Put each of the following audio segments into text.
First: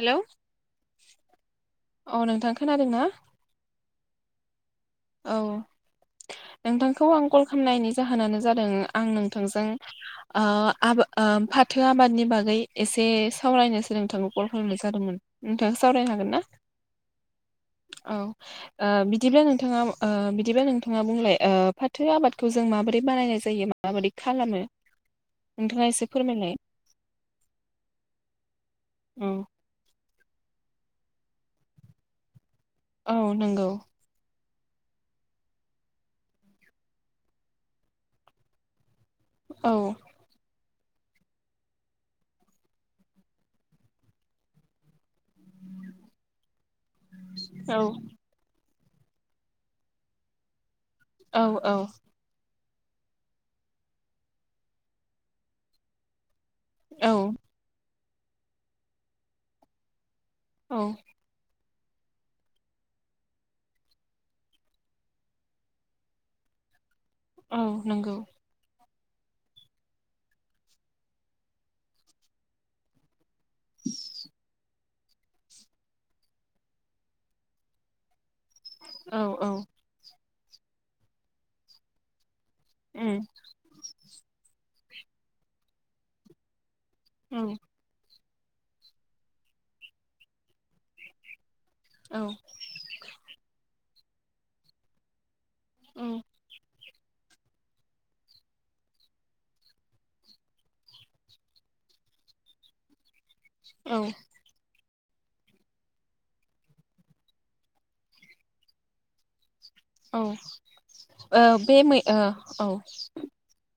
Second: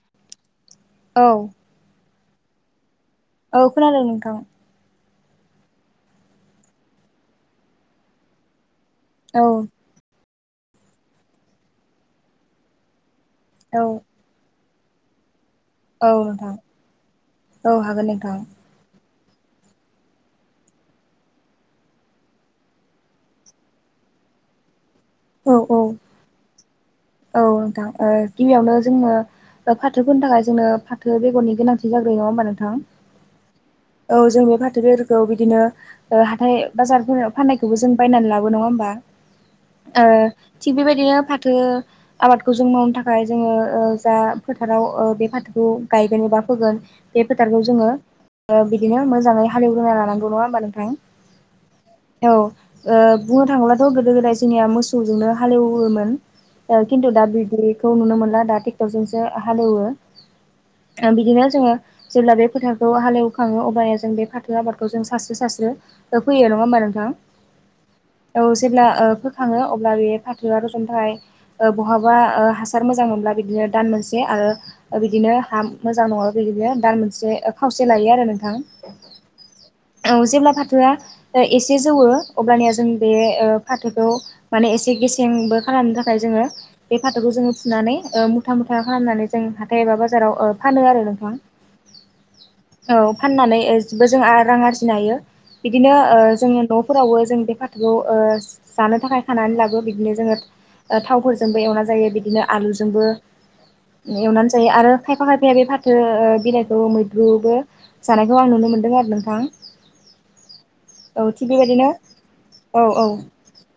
Hello औ औ नोंथां खोनादोंना? औ खोनादों नोंथां। औ नोंथांखौ आं कल खालामनायनि जाहोनानो जादों आं औ नोंथांजों आ फाथो आबादनि बागै एसे औ सावरायनो सोलोंथाङनो कल खालामनाय जादोंमोन नोंथां औ सावरायनो हागोन ना नोंथां हागोन औ नोंथां बिदिब्ला नोंथाङा बिदिबा नोंथाङा बुंलाय फाथो आबादखौ जों माबोरै बानायनाय जायो माबोरै खालामो औ औ नोंथाङा एसे फोरमायलाय औ नोंथां गिबियावनो जोंनो औ फाथो नि थाखाय जोंनो फाथो बेगरनि गोनांथि जाग्रोयो नङा होमबा नोंथां औ जों बे फाथो बेफोरखौ बिदिनो हाथाय बाजारफोर फाननायखौबो जों बायनानै लाबो नङा होमबा औ ओ थिग बेबायदिनो फाथो आबादखौ जों मावनो थाखाय जोङो जा फोथाराव बे फाथोखौ गायगोन एबा फोगोन बे फोथारखौ औ जोङो बिदि मोजै हालेवग्रोना लानांगौ नङा होमबा नोंथां औ औ बुंनो थाङोब्लाथ' गोदो गोदाय जोंनिया मोसौजोंनो हालेवोमोन खिन्थु दा औ बिदिखौ नुनो मोनला दा ट्रेक्टरजोंसो हालेवो औ बिदिनो जोङो जेब्ला बे फोथारखौ हालेवखाङो अबब्लानिया जों बे फाथो आबादखौ जों सास्रो सासस्रो फैयो नङा होमबा नोंथां औ जेब्ला खाङो अब्ला बे फाथोआ रजनथाइ बहाबा ओ हासार मोजां मोनब्ला बिदिनो दान मोनसे आरो बिदिनो हा मोजां नङाब्ला बिदिनो दान मोनसे खावसे लायो आरो नोंथां औ औ औ जेब्ला फाथोआ एसे जौवो अब्लानिया जों बे उम फाथोखौ माने एसे गेसेंबो खालामनो थाखाय जोङो बे फाथोखौ जोङो औ फुनानै मुथां मुथा खालामनानै जों हाथाय एबा बाजाराव फानो आरो नोंथां औ औ फाननानैबो जों रां आरजिनो हायो बिदिनो औ जोङो न'फोरावबो जों बे फाथोखौ जानो थाखाय खानानै लाबो बिदिनो जोङो थावफोरजोंबो एवना जायो बिदिनो आलुजोंबो औ एवनानै जायो आरो खायफा खायफाया बे फाथो बिलाइखौ मैद्रुबो जानायखौ आं नुनो मोनदों आरो नोंथां थिग औ बे बेबायदिनो मै औ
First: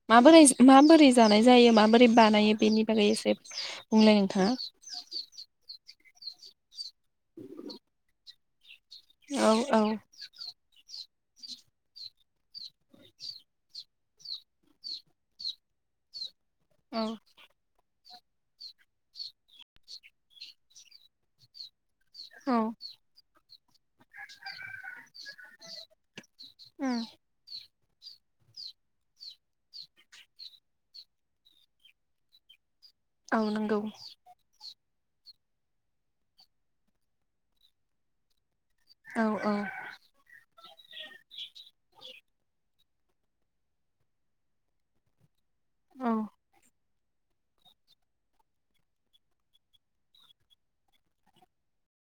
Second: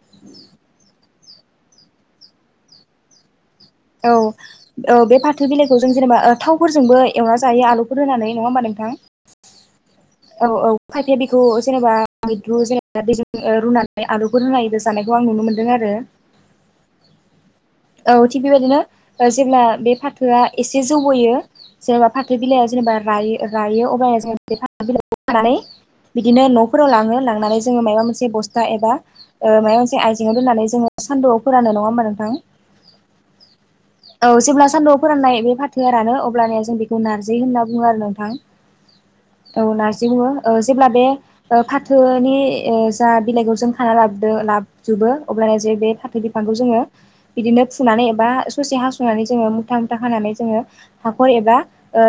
माबोरै माबोरै जानाय जायो माबोरै बानायो बेनि बागै एसे बुंलाय औ नोंथाङा औ बे फाथो बिलाइखौ जों जेनेबा थावफोरजोंबो एवना जायो आलुफोर होनानै नङा होनबा नोंथां औ औ औ औ खायफाया बेखौ जेनेबा मैद्रु जेनेबा दै रुनानै आलुफोर रुनाय जानायखौ आं नुनो मोन्दों आरो [unintelligible] औ औ थिग बेबायदिनो जेब्ला बे फाथोआ एसे जौबोयो जेनेबा फाथो औ बिलाइया जेनेबा रायो रायो अब जो बे फाथो बिलाइखौ खानानै बिदिनो न'फोराव उम लाङो लांनानै जोङो माबा मोनसे बस्था एबा माबा मोनसे आइजेंआव दोननानै जोङो सान्दुआव फोरानो नङा होमबा नोंथां औ नंगौ औ जेब्ला सान्दुआव फोराननाय बे फाथोआानो अबब्लााना जों बेखौ नारजि होनना बुङो आरो नोंथां औ नारजि बुंङो जेब्ला बे फाथोनि जा बिलाइखौ जों खाना लाबोदों लाबोजोबो अब्ला बा जे औ फाथो बिफांखौ जोङो नानै एबा ससे हुनानै ज मुथा मुथा खानानै जोङो हाखर एबा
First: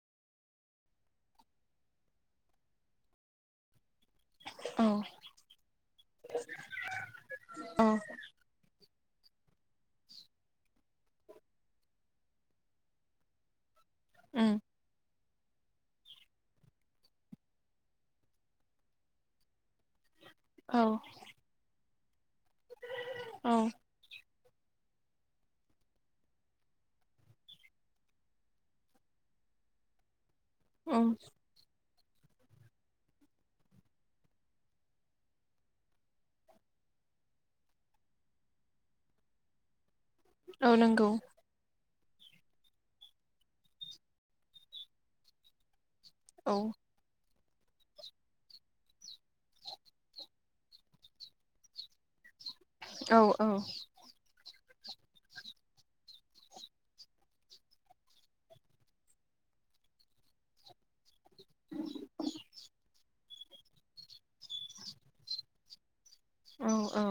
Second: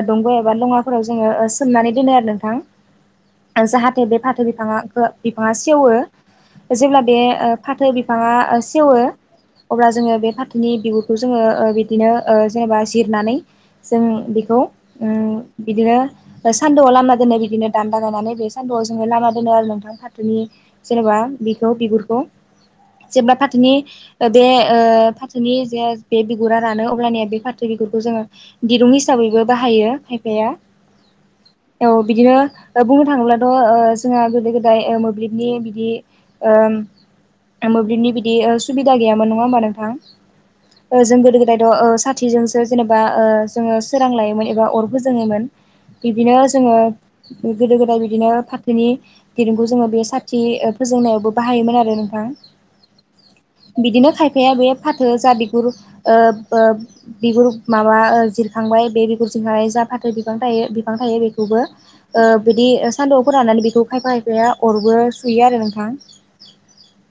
दंग' एबा लङा फोराव जोङो सोमनानै दोनो आरो नोंथां बे फाथो बिफाङा बो औ बिफाङा सेवो। जेब्ला बे औ फाथो बिफाङा सेवो अब्ला जोङो बे फाथोनि बिगुरखौ जोङो बिदिनो जेनेबा जिरनानै जों उम बेखौ उम बिदिनो सान्दुआव लामना दोनो बिदिनो दान्द गायनानै बे सान्दुआव जोङो लामा दोनो आरो नोंथां। फाथोनि औ जेनेबा बेखौ बिगुरखौ जेब्ला औ फाथोनि दे ओ नि जे बे बिगुरा रानो अब्लानिया बे फाथो बिगुरखौ जोङो दिरुं हिसाबैबो बाहायो खायफाया। [inaudible] औ बिदिनो बुंनो थाङोब्लाथ जोंहा गोदो गोदाय मोब्लिबनि बिदि ओ मोब्लिबनि बिदि सुबिदा गैयामोन नङा होमबा नोंथां। औ नंगौ जों गोदो गोदाय दं ओ साथिजों बिदिनो औ जोङो गोदो गोदाय बिदिनो फाथोनि दिरुंखौ जोङो बे साथि फोजोंनायावबो बाहायोमोन आरो नोंथां। औ औ बिदिनो खायफाया बे जा बिगुर ओ ओ बिगुर माबा जिरखांबाय बे बिगुर जहनानै जा फ बिफां थायो बिफां थायो बे बेखौबो बिदि सान्दुंआव फोरानानानै बेखौ खायफा खायफाया अरबो सुयो आरो नोंथां। औ-औ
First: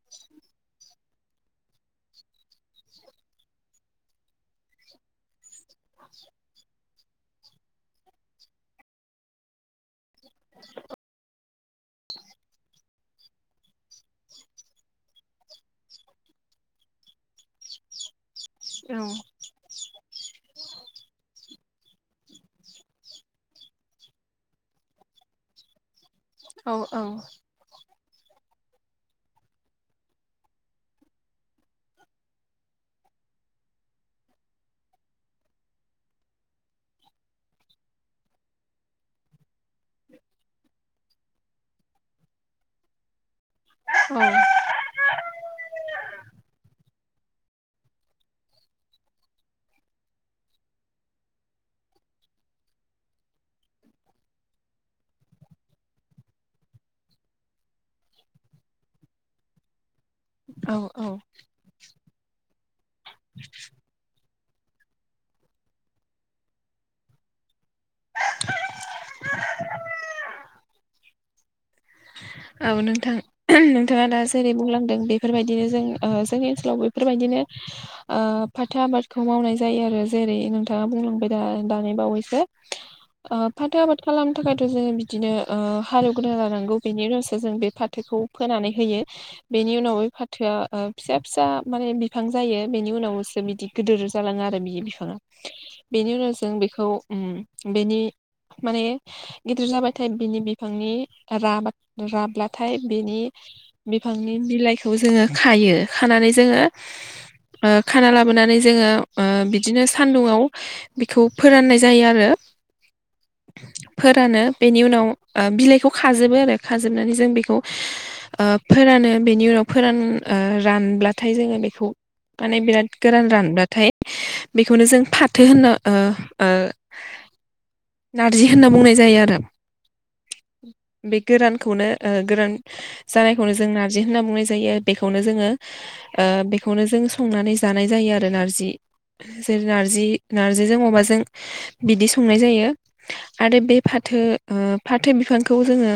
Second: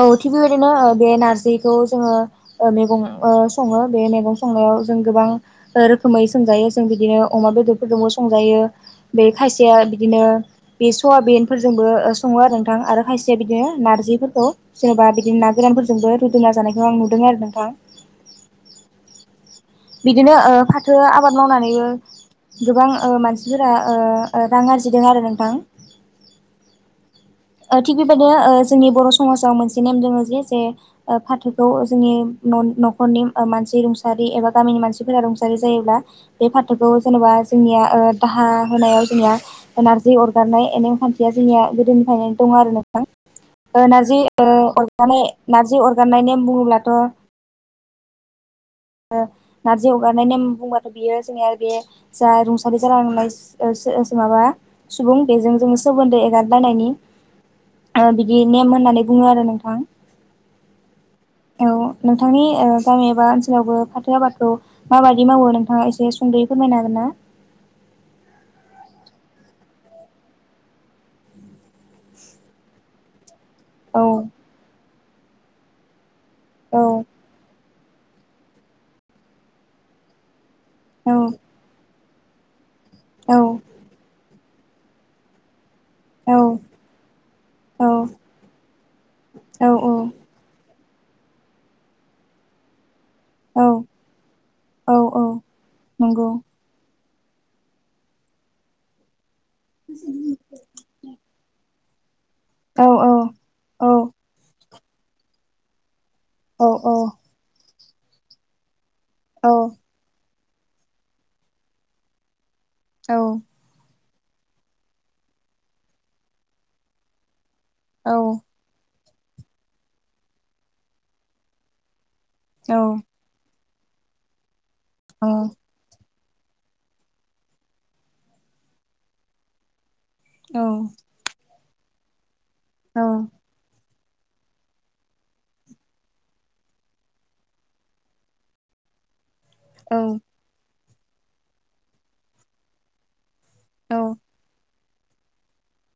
औ थिग बेबायदिनो दे नारजि बेखौ जोङो मैगं सङो बे मैगं संनायाव जों गोबां रोखोमै संजायो जों बिदिनो अमा बेदरफोरजोंबो संजायो बे खायसेया बिदिनो बे सयाबिन फोरजोंबो सङो आरो नोंथां आरो खायसेया बिदिनो नारजिफोरखौ जेनेबा बिदिनो ना गोरानफोरजोंबो फुदुंना जानायखौ आं नुदों आरो नोंथां। औ बिदिनो फाथो आबाद मावनानैबो गोबां मानसिफोरा रां आरजिदों आरो नोंथां। औ-औ थिग बेबायदिनो जोंनि बर' समाजाव मोनसे नेम दोङ जे जे फाथोखौ जोंनि न न'खरनि मानसि रुंसारि एबा गामिनि मानसिफोरा रुंसारि जायोब्ला बे फाथोखौ जेनेबा जोंनिया दाहा होनायाव जोंनिया नारजि अरगारनाय नेम खान्थिया जोंनिया गोदोनिफ्रायनो दङ आरो नोंथां। नारजि अरगानाय नारजि अरगानाय नेम बुङोब्लाथ [inaudible] नारजि हगारनाय नेम बुंबाथ बियो जोंनिया बे जा रुंसारि जालांनाय माबा। सुबुं बेजों जों सोमोन्दो एगारलायनायनि बिदि नेम होननानै बुङो आरो नोंथां। औ-औ औ नोंथांनि गामि एबा ओनसोलावबो फाथो आबाद माबाददि मावो नोंथाङा एसे सुंद'यै फोरमायनो हागोन ना। [inaudible] औ नोंथां औ नोंथाङा दा जेरै बुंलांदों बेफोरबायदिनो जों जोंनि औ ओनसोलाव बेफोरबायदिनो ओ फाथो आबादखौ मावनाय जायो आरो जेरै नोंथां नाङा औ बुंलांबाय दा दानि बावैसो औ फाथो आबाद खालाम थाखायथ जोङो बिदिनो औ हालेवग्रोना लानांगौ। नि उनसो जों बे औ फाथोखौ फोनानै होयो औ बेनि उनाव बे फाथोआ फिसा फिसा माने बिफां जायो बेनि उनाव औ बिदि गिदिर जालाङो आरो बि औ बिफाङा औ बेनि नंगौ उनाव जों बेखौ उ बेनि माने गिदिर जाबाथाय बिनि बिफांनि रा बा राब्लाथाय औ औ बेनि औ बिफांनि बिलाइखौ जोङो खायो खानानै जोङो औ ओ खाना लाबोनानै जोङो ओ औ बिदिनो सान्दुंआव बेखौ फोराननाय जायो आरो। औ। फोरानो बेनि उनाव बिलाइखौ खाजोबो आरो खाजोबनानै जों बेखौ औ ओ फोरानो बेनि उनाव फोरान ओ रानब्लाथाय जोङो बेखौ माने बिराद गोरान रानब्लााथाय बेखौनो जों फाथो होन ओ ओ नारजि होनना बुंनाय जायो आरो। औ। बे गोरानखौनो ओ गोरान जानायखौनो जों न नारजि होनना बुंनाय जायो बेखौनो जोङो ओ बेखौनो जों संनानै जानाय जायो आरो नारजि जेरै नारजि नार्जिजों अमाजों बिदि संनाय जायो। आरो बे फाथो ओ फाथो बिफांखौ जोङो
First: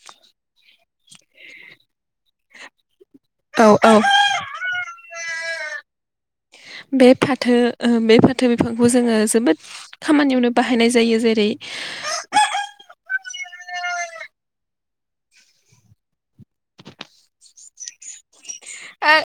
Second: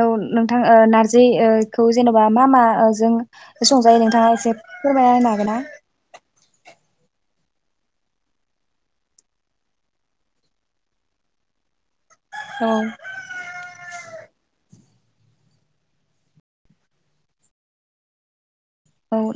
औ नोंथां ओ नारजि ओ खौ जेनेबा मा मा जों औ औ संजायो नोंथाङा एसे फोरमाया होननो हागोन ना [unintelligible] बे फाथो ओ बे फाथो बिफांखौ जोङो जोबोद खामानियावनो बाहायनाय जायो जेरै [unintelligible] औ औ